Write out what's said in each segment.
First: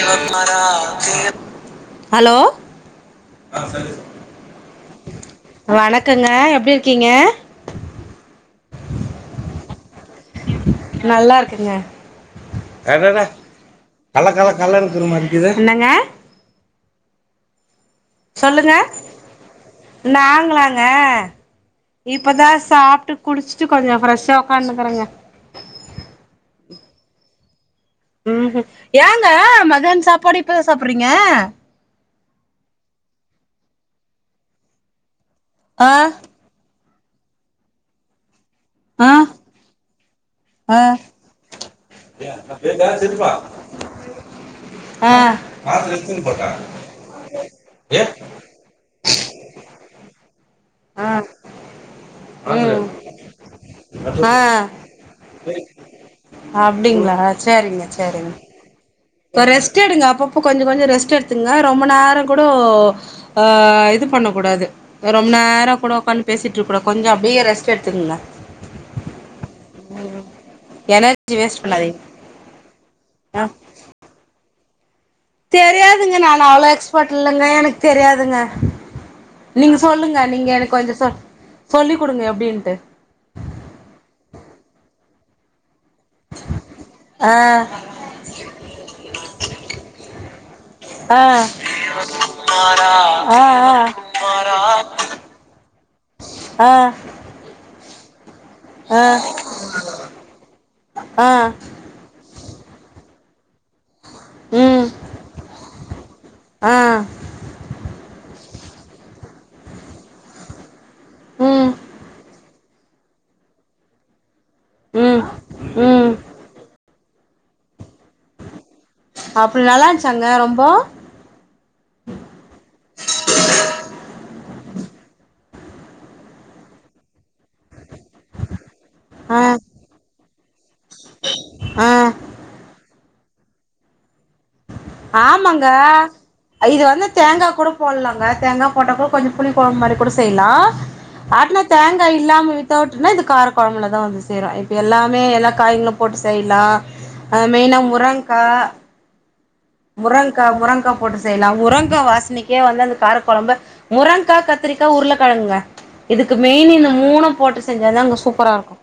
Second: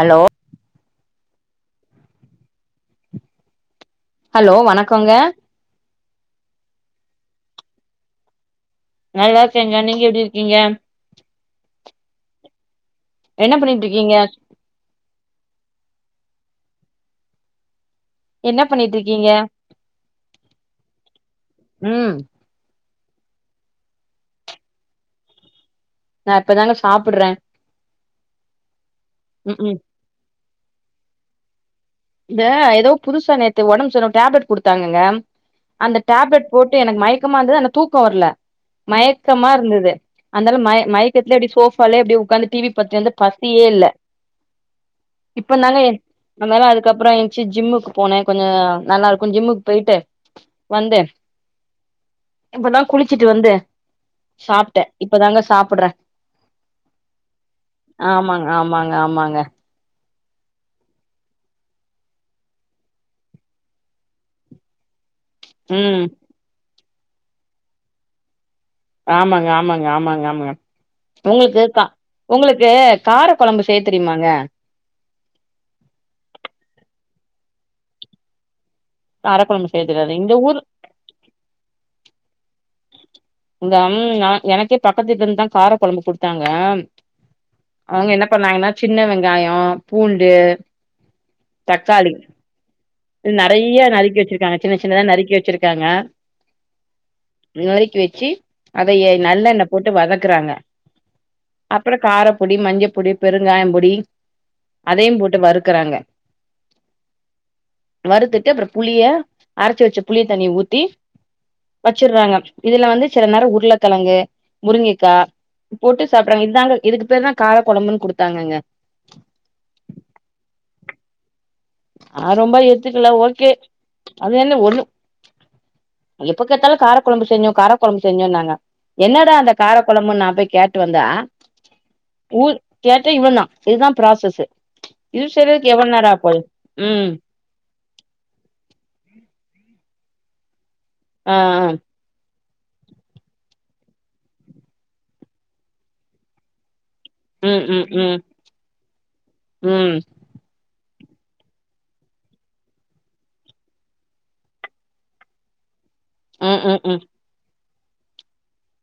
Hello hello hello வணக்கோங்க வணக்கோங்க எப்டி இருக்கீங்க நல்லா இருக்கேங்க நீங்க எப்டி இருக்கீங்க நல்லா இருக்கேங்க என்னங்க என்ன பண்ணிட்டு இருக்கீங்க என்ன சொல்லுங்க பண்ணிட்டு இருக்கீங்க நாங்களாங்க ம் இப்பதா சாப்ட்டு குடிச்சிட்டு கொஞ்சோ ஃப்ரெஷா உக்காந்துக்குறோங்க நா இப்பதாங்க சாப்புட்றே ஹூ ம் ஏங்க ம் ம் மத்யான சாப்பாடு இப்பதா சாப்டுரிங்க இந்த ஏதோ புதுசா நேத்து ஒடம்பு சரில டெப்லெட் குடுத்தாங்கங்க ஆ அந்த டப்லெட் போட்டு எனக்கு மயக்கமா இருந்தது அந்த தூக்கோ வரல ஆ மயக்கமா இருந்தது அந்தால ஆ ஆ மய மயக் த்துல அப்டி சோஃபாலே அப்டி உக்காந்து டி வி பாத்துட்டே இருந்த பசியே இல்ல ஆ ம் இப்பந்தாங்க அதனால அதுக்கப் புறோ எந்திச்சு ஜிம்முக்கு போனே கொஞ்சோ நல்லா இருக்கு ஜிம்முக்கு போயிட்டு வந்தே இப்பதா குளிச்சுட்டு வந்து ஆ சாப்புட்டே இப்பதாங்க சாப்பிடறே அப்டிங்களா செரிங்க செரிங்க ஆமாங்க ஆமாங்க ஆமாங்க ஒரே ரெஸ்ட்ட் எடுங்க அப்பப்போ கொஞ்சோ கொஞ்சோ ரெஸ்ட் எடுத்துங்க ரொம்ப நேரோ கூட ஆ இது பண்ணக் கூடாது ரொம்ப நேரங்கூட ம் ஒக்கான் பேசிட்டுருக்கூடா கொஞ்ச அப்பிடியே ரெஸ்ட்டெடுத்துக்குங்க ஆமாங்க ஆமாங்க ஆமாங்க ஆமாங்க எனர்ஜி ஒங்குளுக்கு வேஸ்ட் கா பண்ணாதீங்க ஒங்குளுக்கு கார ஆ கொழம்பு செய்யத் தெரியுமாங்க தெரியாதுங்க நானு அவ்ள எக்ஸ்பட்டில்லங்க எனக்த் தெரியாதுங்க கார கொழம்பு நீங்க செய்ய தெரியாது சொல்லுங்க இந்த நீங்க ஊர் எனக்கு கொஞ்ச சொ சொல்லிக் குடுங்க எப்பிடின்ட்டு இந்த அம் நா எனக்கே பக்கத்து வீட்லேந்து தா கார கொழம்பு குடுத் தாங்க ஆ அவுங்க என்ன பண்ணாங்கன்னா சின்ன வெங்காயோ பூண்டு அ தக்காளி நெறைய நறுக்கி வச்சிருக்காங்க சின்ன சின்னதா நறுக்கி வச்சிருக்காங்க அ நறுக்கி வெச்சி அத ய நல்லெண்ண போட்டு வதக்குறாங்க ஆ அப்பற காரப்பொடி மஞ்சப்பொடி பெருங்காயம் பொ டி ம் அதையு போட்டு வறுக்குறாங்க ஆ வறுத்துட்டு அப்புற புளிய அரச்சு வச்ச புளிய தண்ணி ஊத்தி ம் வச்சுர்றாங்க இதுல வந்து சில நேரோ உருளக்கெழங்கு முருங்கைக்கா ம் போட்டு ம் சாப்புறாங்க இதுதாங்க இதுக்கு பேர்தான் கார கொழம்புன் குடுத்தாங்கங்க அப்புடி நல்லாருச்சாங்க ரொம்போ அ ரொம்ப எத்துக்கல ஓகே அது என்ன ஒண்ணு எப்பக்கேத்தாலு காரக்கொழம்பு செஞ்சோ காரக்கொழம்பு செஞ்சோன்னாங்க என்னடா ஆ அந்த காரக்கொழம்புன் நாம்போய் கேட்டு வந்தா ஆ ஊர் கேட்ட இவந்தா இதுதா ப்ராசஸு இது ஆமாங்க செய்றதுக்கு எவ்வள நேராப்போது இது வந்து தேங்காக்கூட போட்லாங்க தேங்கா போட்டாக்கூட கொஞ்ச புளிக்கொழம்பு மாரிக்கூட செய்லா ஆ ஆட்ன ஆ தேங் கா இல்லாம வித்தவுட்னா இது கார கொழம்பலதா வந்து சேரு இப்ப எல்லாமே எல்லா காய்களூம் போட்டு செய்லா ம் ம் ம் ம் முரங்கா முரங்கா போட்டு செய்லாம் முரங்க்கா வாசனக்கே வந்து அந்த காரக்கொழம்பு முரங்க்கா கத்திரிக்கா உருளக்கெழங்க இதுக்கு ம் மெயின் ம் இந்த ம் மூணு போட்டு செஞ்சாதாங்க சூப்பராருக்கு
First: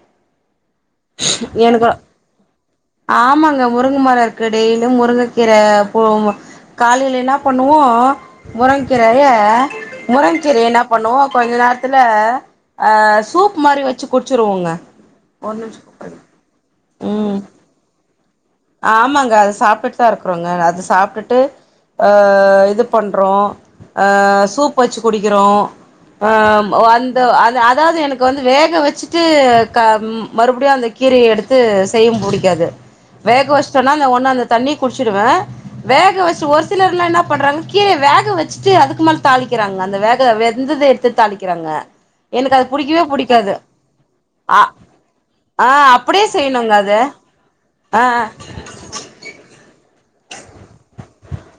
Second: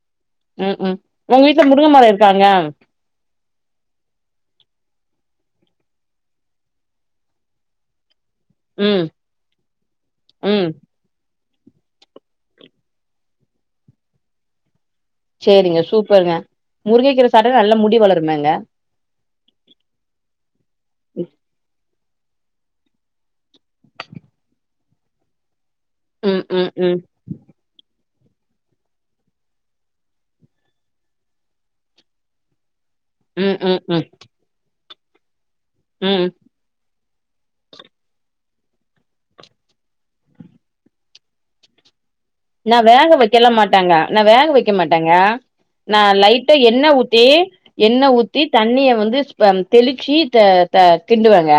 ம் ம் ஒங்க வீட்ல முருங்கமரோ இருக்காங்க ஆமாங்க முருங்க மரோ இருக்கு டெய்லிம் முருங்க கீர ர போ மு காலையில் இன்னா பண்ணுவோ ம் முரங்கீரய ம் முரங்கீரய இன்னப் பண்ணுவோ கொஞ்ச நேரத்துல அ சூப் மாரி வச்சு குடிச்சுருவோங்க சேரிங்க சூப்பர்ங்க முருங்கக்கீர ம் சாட்டா நல்லா முடி வளருமேங்க ஆமாங்க அது சாப்ட்டுட்டுதாருக்குறோங்க அது சாப்ட்டுட்டு அ இது பண்றோ அ சூப் வச்சு குடிக்கிறோ அ ம் ம் ம ம் வந் து அதாது எனக்கு வந்து வேக வச்சுட்டு க மறுபடியும் அந்த கீரய எடுத் து செய்யம் புடிக்காது வேக ம் ம் வச்ட்டோனா ம் அந்த ஒன்னு அந்த தண்ணி குடிச்சுடுவன் வேக ம் வச்சு ஒரு த்துலருந்து என்ன பண்றாங்க கீரய வேக வச்சுட்டு அதுக்கு மேல தாளிக்கிறாங்க அந்த வேக வெந்தத எடுத்து தாளிக் கிறாங்க நா வேக வைக்கலா மாட்டங்க நா வேக ஆ வக்க மாட்டாங்க ஆ நா அப்டியே லைட்டா செய்யணுங்க எண்ண அத ஊத்தி ஆ எண்ண ஊத்தி தண்ணியை வந்து ப தெளிச்சி த த கிண்டுவங்க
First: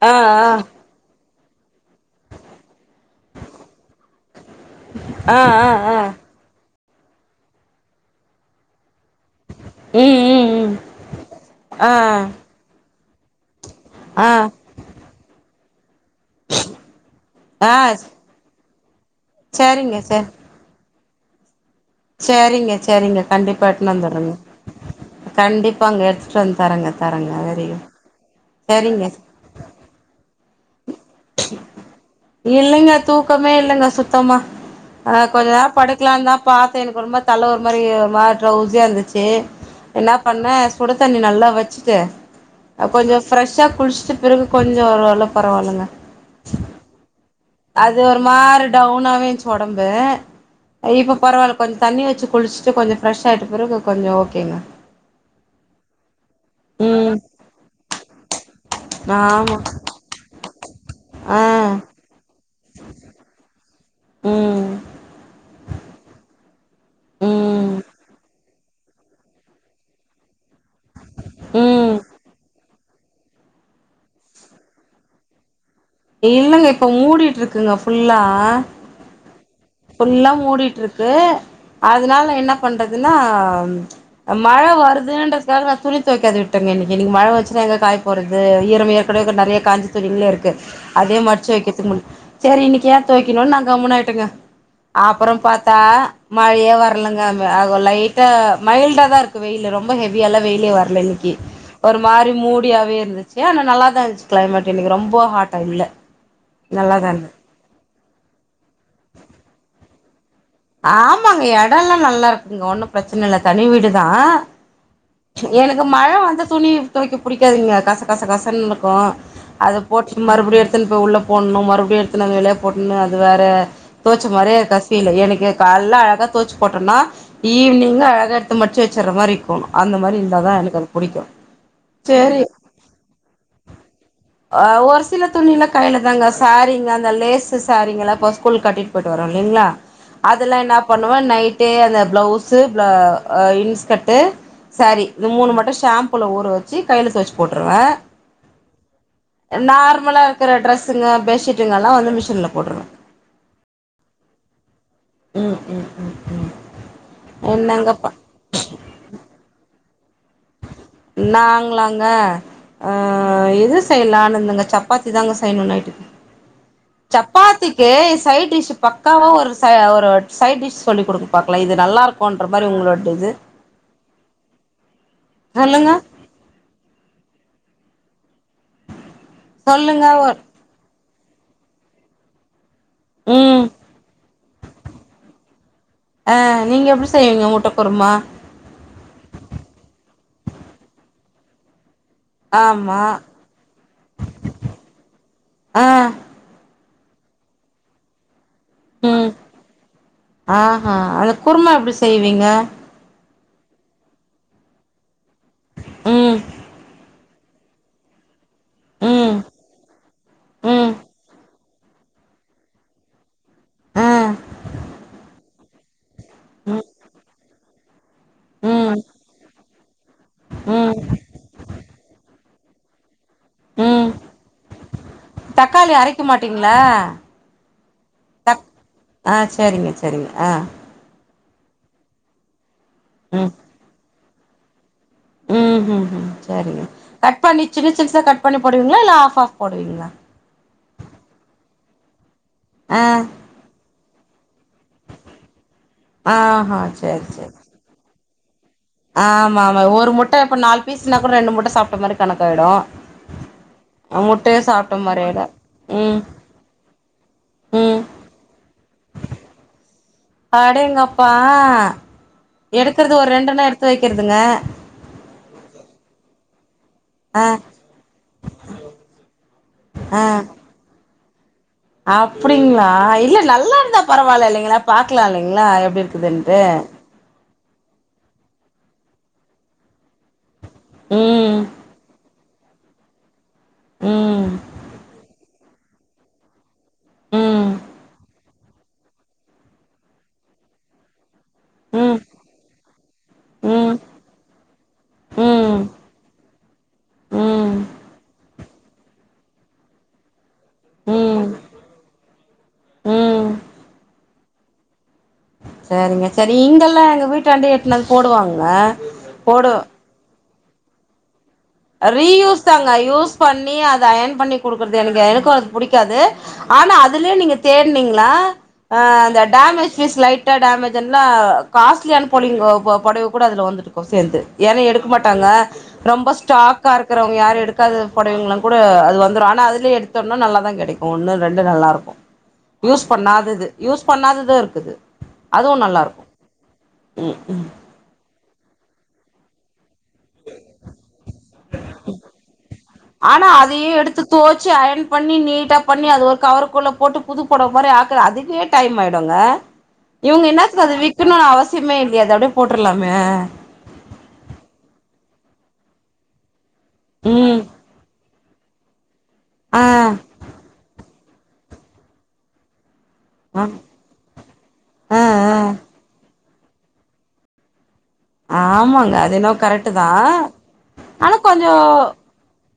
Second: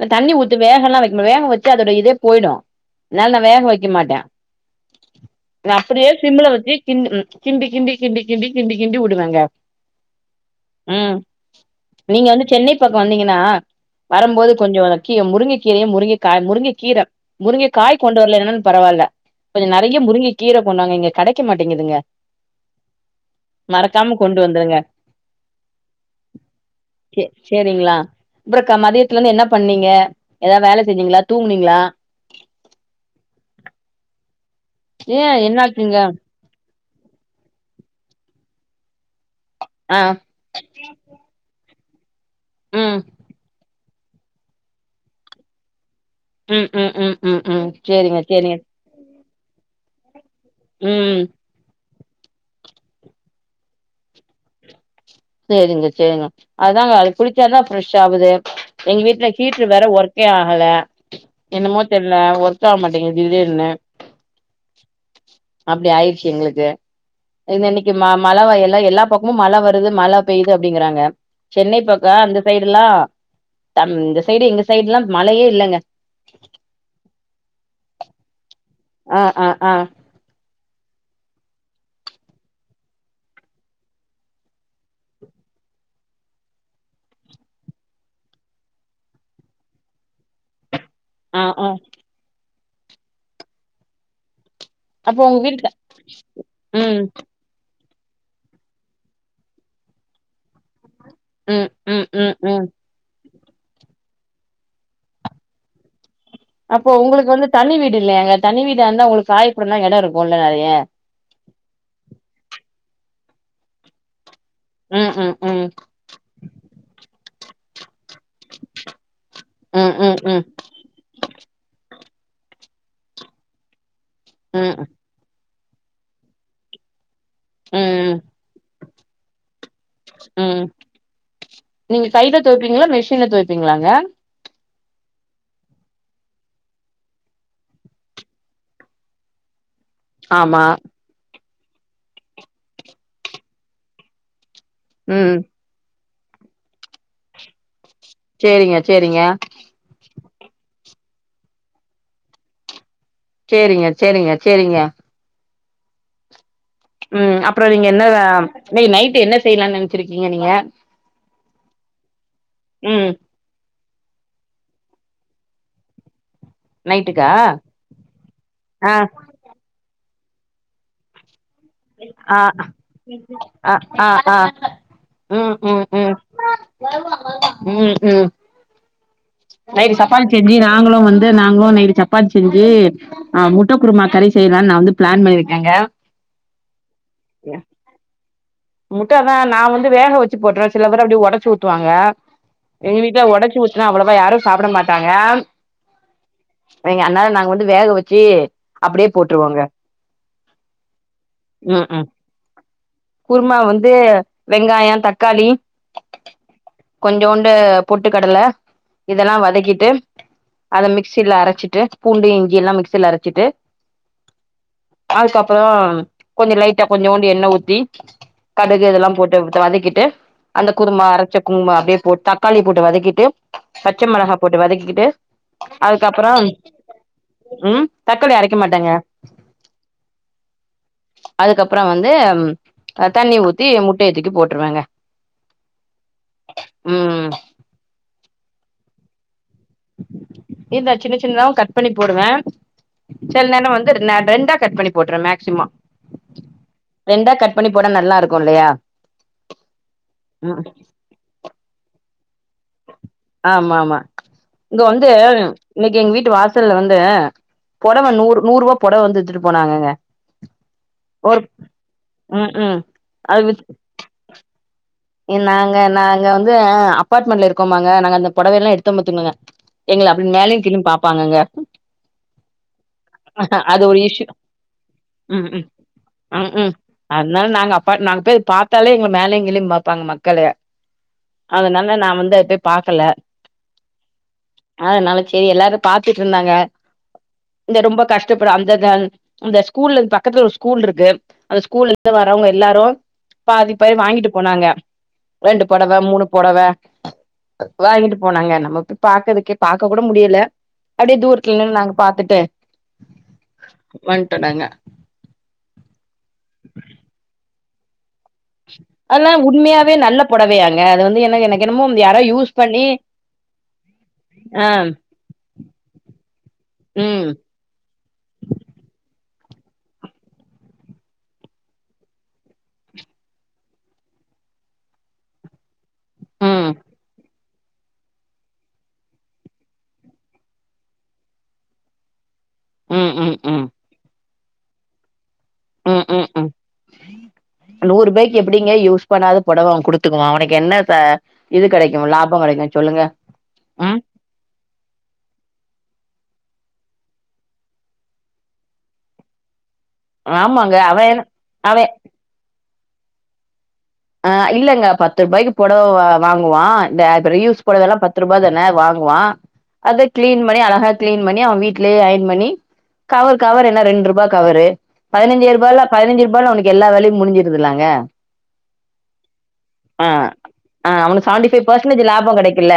நா ஆ ஆ தண்ணி ஊத்து ஆ வேகல்லா வைக்க ம வேகவச்சா அதோட இதே போய்டும் அதனால் நா வேக வைக்க மாட்டன் ஆ ஆ நா ஆ அப்டியே சிம்ள வச்சு கிண் ம் கிண்டி கிண்டி கிண்டி கிண்டி கிண்டி உடுவங்க ம் ம் ம் ஆ நீங்க வந்து சென்னை பக்கம் வந்தீங்கன்னா ஆ வரும்போது கொஞ்சோ கீ முருங்கை கீரையும் முருங்க காய் முருங்க கீரை முருங்கை காய் கொண்டு வரலனாலு பரவால்ல கொஞ்சோ நெறைய சேரிங்க சார் முருங்கை கீர கொண்டாங்க இங்க கெடைக்க மாட்டேங்குதுங்க சேரிங்க சேரிங்க கண்டிப்பா எடுத்துனு மறக்காம வந்துரங்க கொண்டு வந்துருங்க கண்டிப்பா அங்க எடுத்துட்டு வந்து தரங்க தரங்க வெரி குட் அப்பறோ சரிங்க மதியத்துல இருந்து என்ன பண்ணீங்க வேல செஞ்சீங்களா தூங்குனீங்களா இல்லைங்க தூக்கமே இல்லைங்க சுத்தமா ஏ ஆ கொஞ்சோ நேரோ என்னாச்சுங்க படுக்கலாந்தா பாத்த எனக்கு ஒரு மாரி தலை ஒரு மாரி ட்ரௌசியா இருந்துச்சு ஆ என்ன பண்ண சுடு தண்ணி நல்லா வச்சுட்டு ம் கொஞ்சோ ஃப்ரெஷ்ஷா குளிச்சுட்டு பிறகு கொஞ்சோ ஒரு வேல பரவால்லங்க ம் ம் ம் ம் ம் அது சேரிங்க ஒரு சேரிங்க மாரி டவுனாவே இருந்துச்சு உடம்பு இப்ப ம் பரவால்ல கொஞ்சோ தண்ணி வச்சு குளிச்சுட்டு கொஞ்சோ ஃப்ரஷ் ஆயிட்ட பிறகு கொஞ்சோ ஓகேங்க சேரிங்க சேரிங்க அதாங்க அது ம் குளிச்சாதா ஃப்ரெஷ் ஆவுதே எங்க வீட்ல ஆமா ஹீட்ரு வேற ஒர்க்கே ஆகல ஆ என்னமோ தெர் ல்ல ஒர்க் ஆக மாட்டேங்கு திடிர்னு ம் அப்டி ஆயிடுச்சு எங்களுக்கு இ ம் இன்னைக்கு மா மா மழை வ எல்லா எல்லா பக்கமு மழை வருது மழை பெய்து அப்டிங்கிறாங்க சென்னை ம் பக்கோ அந்த சைடு எல்லா இந்த சைடு எங்க சைடு எல்லா மழையே இல்லங்க இல்லங்க இப்ப மூடிட்டு இருக்குங்க ஃபுல்லா ஆ ஆ ஆ ஃபுல்லா மூடிட்டு இருக்கு அதனால என்ன பண்றதுன்னா மழ வருதுன்றதுக்காக நா துணி துவைக்காத விட்டேங்க இன்னைக்கு இன்னிக்கி மழை வன்சுன்னா எங்க காய போரது ஈரம் ஏற்கனவே இரு நெறைய காஞ்சத் துணிகள்ளே இருக்கு அதே ஆ மடிச்சு ஆ வைக்கிறதுக்கு முடி சேரி இன்னைக்கு ஏன் தொவைக்கணும்னு நான் கம்முனு ஆய்ட்டேங்க அப்போ அப்பறோ உங்க வீட்ல பாத்தா மழையே ம் வரலங்க அங்க லைட்டா மைல்டா தா இருக்கு வெயில் ரொம்ப ஹெவியால்லா வெயிலே வரல இன்னைக்கு ம் ஒரு ம் மாறி ம் ம் மூடியாவே இருந்துச்சு ஆனால் நல்லா தா இருந்துச்சு கிளைமேட் எனக்கு ரொம்ப ஹாட்டா இல்ல அப்போ நல்லாதா இருந்தது உங்களுக்கு வந்து தனி வீடு இல்லையாங்க தனி வீடா இருந்தா உங்களுக்கு காய போட இட இருக்கும்ல்ல நெறைய ஆமாங்க எடல்லா நல்லா இருக்குங்க ஒன்னு பிரச்சன இல்ல தனி வீடுதான் ம் ம் ம் எனக்கு மழ வந்து துணி துவைக்க புடிக்காதுங்க கச கசகசன்னு இருக்கு அது ம் ம் போட்டு ம் மறுபுடியு எடுத் தின் போ உள்ள போட்னு மறுபுடியு எடுத்துன் வந்து வெளிய போட்னு அது வேற தோச்ச மாரே ம் கசியல எனக் இங்க கால்ல அழகா தோச்சு போட்டோனா ஈவினிங் ம் அழகா எத்து மடிச்சு வச்சற மாரி குனு அந்த மாரி இர்ந்தாதா ம் எனக்கு அது புடிக்கு நீங்க கையில செரி துவைப்பீங்களா மிஷின்ல துவைப்பீங்களாங்க ஆ ஒரு சில துணில கைல தாங்க சாரீங்க அந்த லேசு சாரீங்கல கொச் ஸ்கூல் கட்டிட் போயிட்டு வரோ இல்லிங்ளா அதுலா ஆமா இன்ன பண்ணுவே நைட்டே அந்த ப்ளவுஸு ப இன்ஸ்கட்டு ஸாரி இது ம் மூணு மட்டு ஷாம்புல ஊற வச்சு கைல தோச்சு போட்ருவே சேரிங்க சேரிங்க நார்மலாக இருக்குற ட்ரெஸ்ங்க பெட்ஷீட்டுங்கெல்லா வந்து மிஷின்ல போட்ருவ சேரிங்க செரிங்க செரிங்க ம் ம் ம் அப்புறோ நீங்க என்னங்கப்பா என்னத இன்னக் நைட் என்ன செய்லானு நெனச்சிருக்கிங்க நீங்க நாங்லாங்க ம் அ இது செய்லானு இந்தாங்க சப்பாத்தி தாங்க செய்ணு நைட்டுக்கு நைட்டுக்கா சப்பாத்திக்கு சைட் டிஷ் ஆ பக்காவா ஒரு ச ஒரு சைட் டிஷ் சொல்லி குடுங் பாக்லா இது நல்லா இருக்கு ஆ இன்ற மாரி உங்ளோட இது ஆ ஆ ம் சொல்லுங்க ம் நைட் சொல்லுங்க சப்பாத்தி ஒரு செஞ்சி நாங்ளு வந்து நாங்களு நைட்டு சப்பாத்தி செஞ்சு ஆ ம் முட்ட குருமா கறி செய்லானு நா வந்து பிளான் பண்ணியிருக்கேங்க ஆ நீங்க எப்டி செய்வீங்க முட்ட குருமா முட்டதா நா வந்து வேக வச்சு போட்ருவ சில பேரு அப்டி உடைச்சு ஊத்துவாங்க எங்க ஆமா வீட்ல உடச்சி ஊத்துனா அவ்வளவா யாரு சாப்பிட மாட்டாங்க ஆ வைங்க அதனால நாங்க வந்து வேக வச்சி ம் ஆஹா அந்த குருமா ம் எப்டி ம் செய்வீங்க குருமா வந்து வெங்காய தக்காளி ம் கொஞ்சோண்டு பொட்டு கடல இதெல்லா ம் வதக்கிட்டு அத ம் மிக்சில அரச்சிட்டு பூண்டு இஞ்சிலா மிக்சில அரச்சிட்டு ஆ தாளிச்ச அப்பறோ கொஞ்ச லைட்டா ம் கொஞ்சோண்டு எண்ண ஊத்தி கடுகு ம் இதெலா போட்டு வதக்கிட்டு அந்த ம் குருமா அரைச்ச குருமா அப்பிடியே போட்டு தக்காளி போட்டு வதக்கிட்டு பச்ச ம் மெளகா போட்டு வதக்கிக்கிட்டு அதுக்கப்றம் ஆ ம் தக்காளி அரைக்க மாட்டேங்க ஆ சரிங்க சரிங்க ஆ அதுக்கப்ற வந்து தண்ணி ம் ஊத்தி முட்டய தூக்கி போட்ருவேங்க ம் ம் சரிங்க கட் பண்ணி சின்ன சிறுசா கட் பண்ணி போடுவீங்ளா இல்ல ஆஃப் ஆஃப் போடுவீங்ளா இதா சின்ன சின்னதாவு கட் பண்ணி போடுவே ஆ செலநேரோ வந்து ரெண்டா கட் பண்ணி போட்ருவ மேக்சிமம் ஆஹா சேர் சேரி போட்டா நல்லா இருக்கு இல்லயா ஆமாமா ஒரு முட்ட இப்ப நால் பீஸ்னா கூட ரெண்டு முட்ட சாப்ட மாரி கணக்காய்டு ஆமாமா இங்க வந்து ஆயிடு இன்னக்கி எங்க ம் வீட்டு வாசல்ல வந்து ம் புடவ நூற் நூறுவா புடவ வந்து வித்துட்டு போனாங்கங்க அடேங்கப்பா ஒரு ம் ம் எடுக்கறது ஒரு அது வித் ரெண்டுண்ணா எடுத்து வெக்கிறதுங்க நாங்க நாங்க வந்து ஆ அப்பார்ட்மெண்ட்ல இருக்கோமாங்க நாங்க அந்த பொடவைலா எடுத்தோ பாத்துக்குங்க எங்கள அப்டி மேலயு கீழயு பாப்பாங்கங்க அப்பிடிங்ளா இல்ல நல்லா அது ஒரு இருந்தா இஷ்யூ பரவால இல்லைங்ளா பாக்லா ம் ம் இல்லைங்ளா எப்டி ம் இருக்குதுன்ட்டு ம் அதனால நாங்க அப்பாட் நாங்க போய் பாத்தாலே எங்கள மேலயு கீழயு பாப்பாங்க மக்களு ம் அதனால நா வந்து அத போய் பாக்கல ம் அதனால சேரி எல்லாரு பாத்துட்டு இருந்தாங்க ம் இந்த ரொம்ப கஷ்டப்ப அந்த அந்த ஸ்கூல்லுக் பக்கத்துல ஒரு ஸ்கூல் இருக்கு அந்த ஸ்கூல்ல ம் இருந்து வரவங்க எல்லாரு பாதி ம் பாதி வாங்கிட்டு போனாங்க ரெண்டு ம் பொடவ மூணு பொடவ ம் வாங்கிட்டு போனாங்க நமக்கு பாக்கதுக்கே பாக்க கூட முடியல அப்டியே ம் தூரத்துல நின்னு நாங்க பாத்துட்டு ம் வன்ட்டோ நாங்க சரிங்க சரி இங்கெல்லா எங்க வீட்டாண்டயே எட்னு வந்து போடுவாங்க அதல்லா போடு உண்மயாவே நல்ல பொடவையாங்க அது வந்து என்ன எனக் ரீயூஸ் தாங்க யூஸ் பண்ணி அத அயன் பண்ணி ஆ குடுக்குறது எனக்கு எனக்கு அது புடிக்காது ஆனா ம் அதுலயே நீங்க தேட்னிங்னா ஆ அந்த டேமேஜ் பீஸ் லைட்டா டேமேஜ் எல்லா காஸ்லியான போலிங்க அ பொடவ கூட அதுல வந்துருக் சேந்து ஏனா எடுக்க மாட்டாங்க ரொம்ப ம் ஸ்டாக்கா இருக்கிறவங்க யாரு எடு க்காத பொடவைங்ளா கூட அது வந்துரு ஆனா அதுலயே எடுத்தம்னா நல்லாதா கெடைக்கு ஒன்னு ரெண்டு நல்லாருக்கு ம் யூஸ் ம் பண்ணாதது ம் யூஸ் பண்ணாதது இருக்குது அதுவு நல்லாருக்கு ம் ம் நூறுபாய்க்கு எப்பிடிங்க யூஸ் பண்ணாத பொடவ அவ குடு துக்குவா அவுனுக்கு என்ன ச இது கெடைக்கு லாப கெடைக்கு சொல்லுங்க ம் தோச்சி அயன் பண்ணி நீட்டாப் பண்ணி அது ஒரு கவருக்குள்ள போட்டு புது பொடவ மாரி ஆக்க அதுக்கே டைமாய்டுங்க இவுங்க ஆமாங்க என்னாத்துக்கு அத அவ விக்கணுனு அவ அவசியமே இல்லியே அத அப்டியே போட்ரலாமே அ இல்லங்க பத்து ரூபாய்க்கு பொடவ வ வாங்குவா த இப்ப ரீ ம் யூஸ் பொடவல்லா பத் துருபாதான வாங்குவா ஆ அத க்ளீன் பண்ணி அழகா க்ளீன் பண்ணி அவ வீட்லயே அயன் பண்ணி கவர் ஆ கவர் என்ன ரெண்ட்ருபா கவரு ஆ பதினஞ்சே ஆ ருபால பதினஞ்சு ருபால உனக்கு எல்லா வேலையு முடிஞ்சுருதுல்லங்க ஆமாங்க அது என்னவோ கரெட்டுதா ஆ அவனுக்கு ஆனா கொஞ்சோ லாபம் கிடைக்குல்ல.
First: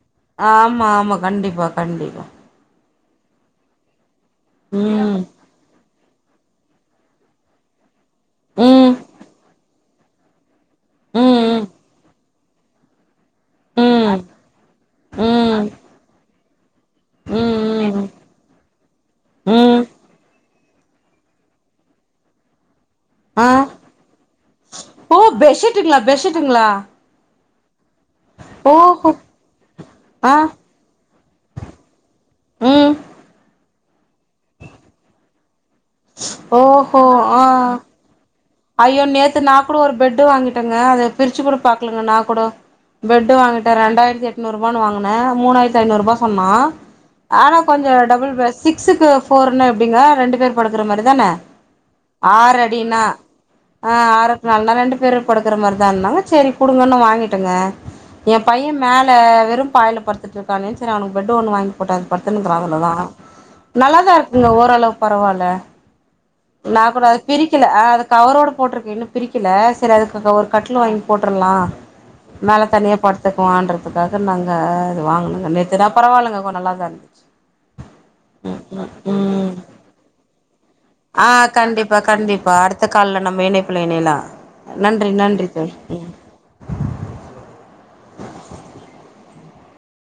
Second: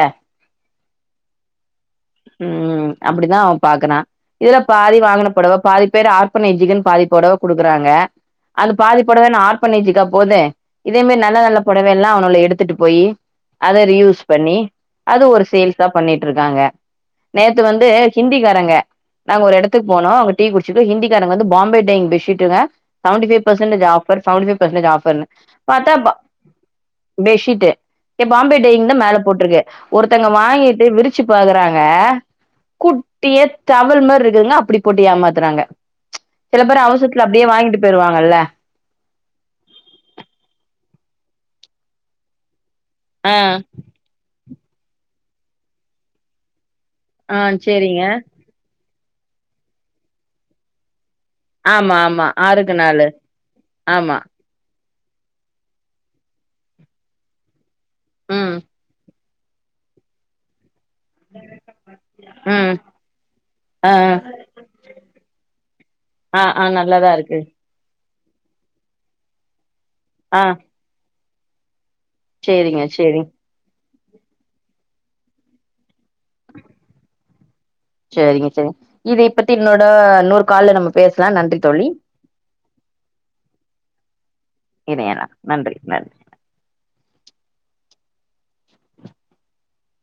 ஆமா ஆமா கண்டிப்பா கண்டிப்பா ம் அப்பிடிதா அவ பாக்கறா இதுல பாதி ம் வாங்குன பொடவ பாதி பேரு ஆர்ஃபனேஜுக்குனு பாதிப்பொடவ குடுக்குறாங்க அந்த ம் பாதிப்பொடவ என்ன ஆர்ஃபனேஜுக்கா போது இதே மாரி நல்ல நல்ல ம் பொடவையெல்லா அவுனோல எடுத்துட்டு போயி அத ரீ ம் ம் யூஸ் பண்ணி அது ஒரு ம் சேல்ஸா பண்ணிட்ருக்காங்க நேத்து வந்து ம் ம் ஹிந்திக்காரங்க நாங்க ஒரு ம் எடத்துக்கு போனோ அங்க டீ குடிச்சுட்டு ஹிந்திகாரங்க வந்து பாம்பே டையிங் பெட்சிட்டுங்க செவன்டி ஃபைவ் ஆ percentage offer seventy five percentage ஆஃபர்னு ட்டுங்களா பெஷிட்டுங்ளா பெஷிட்டு ஏ பாம்பே டையிங்தா ஓஹோ மேல போட்ருக்கு ஒருத்தங்க ஆ வாங்கி அப்டே விரிச்சு பாக்கறாங்க ம் குட்டியா டவல் மாரி இருக்குங்க அப்பிடி போட்டு ஏமாத்துறாங்க சில பேரு ஓஹோ அவசரத்துல அப்டியே ஆ வாங்கிட்டு போயிருவாங்கல்ல ஐயோ நேத்து நாக்கூட ஒரு பெட்டு வாங்கிட்டங்க அத பிரிச்சுக்கூட பாக்கலங்க நா கூட பெட்டு ஆ வாங்கிட்ட ரெண்டாயிரத்தி எட்நூறுரூபான் வாங்குன மூணாயிரத்து ஐந்நூறு ரூபா சொன்னா ஆ ஆனா கொஞ்ச சேரிங்க டபுள் பெட் சிக்ஸுக்கு ஃபோர்னா எப்டிங்க ரெண்டு பேர் படுக்குற மாரிதான ஆமா ஆமா ஆறுக்கு நாலு அ ஆமா ஆறுக்கு நால்தா ரெண்டு பேரு படுக்குற மார்தானாங்க செரி குடுங்கன்னு வாங்கிட்டங்க எ ம் பையன் மேல வெறும் பாய்ல படுத்துட்ருக் கானே செரி அவனுக்கு பெட்டு ஒன்னு வாங்கி போட்டன் அதுல படுத்துன்க்குறான் ம் அதுலதா ஆ நல்லாதா இருக்குங்க ஓரளவு பரவால்ல ஆ ஆ நாக்கூட நல்லாதா இருக்கு பிரிக்கில அது கவரோடு போட்ருக்கு இன்னு பிரிக்கில செரி அதுக்கு ஆ ஒரு கட்லு வாங்கி போட்டுர்லா மேல சேரிங்க தனியா சேரிங் படுத்துக்குவான்று அதுக்காக நாங்க இது வாங்குனங்க நேத்துடா பரவால்லங்க கொஞ் நல்லாதாருந்துச்சு சேரிங்க செரிங் இதைப்பத்தி இன்னோட இன்னோரு கால்ல நம்ம அ பேசலா நன்றி தோழி கண்டிப்பா கண்டிப்பா அடுத்த கால்ல நம்ம இணைப்புல இணைலா நன்றி இணையலா நன்றி தோழி நன்றி ம்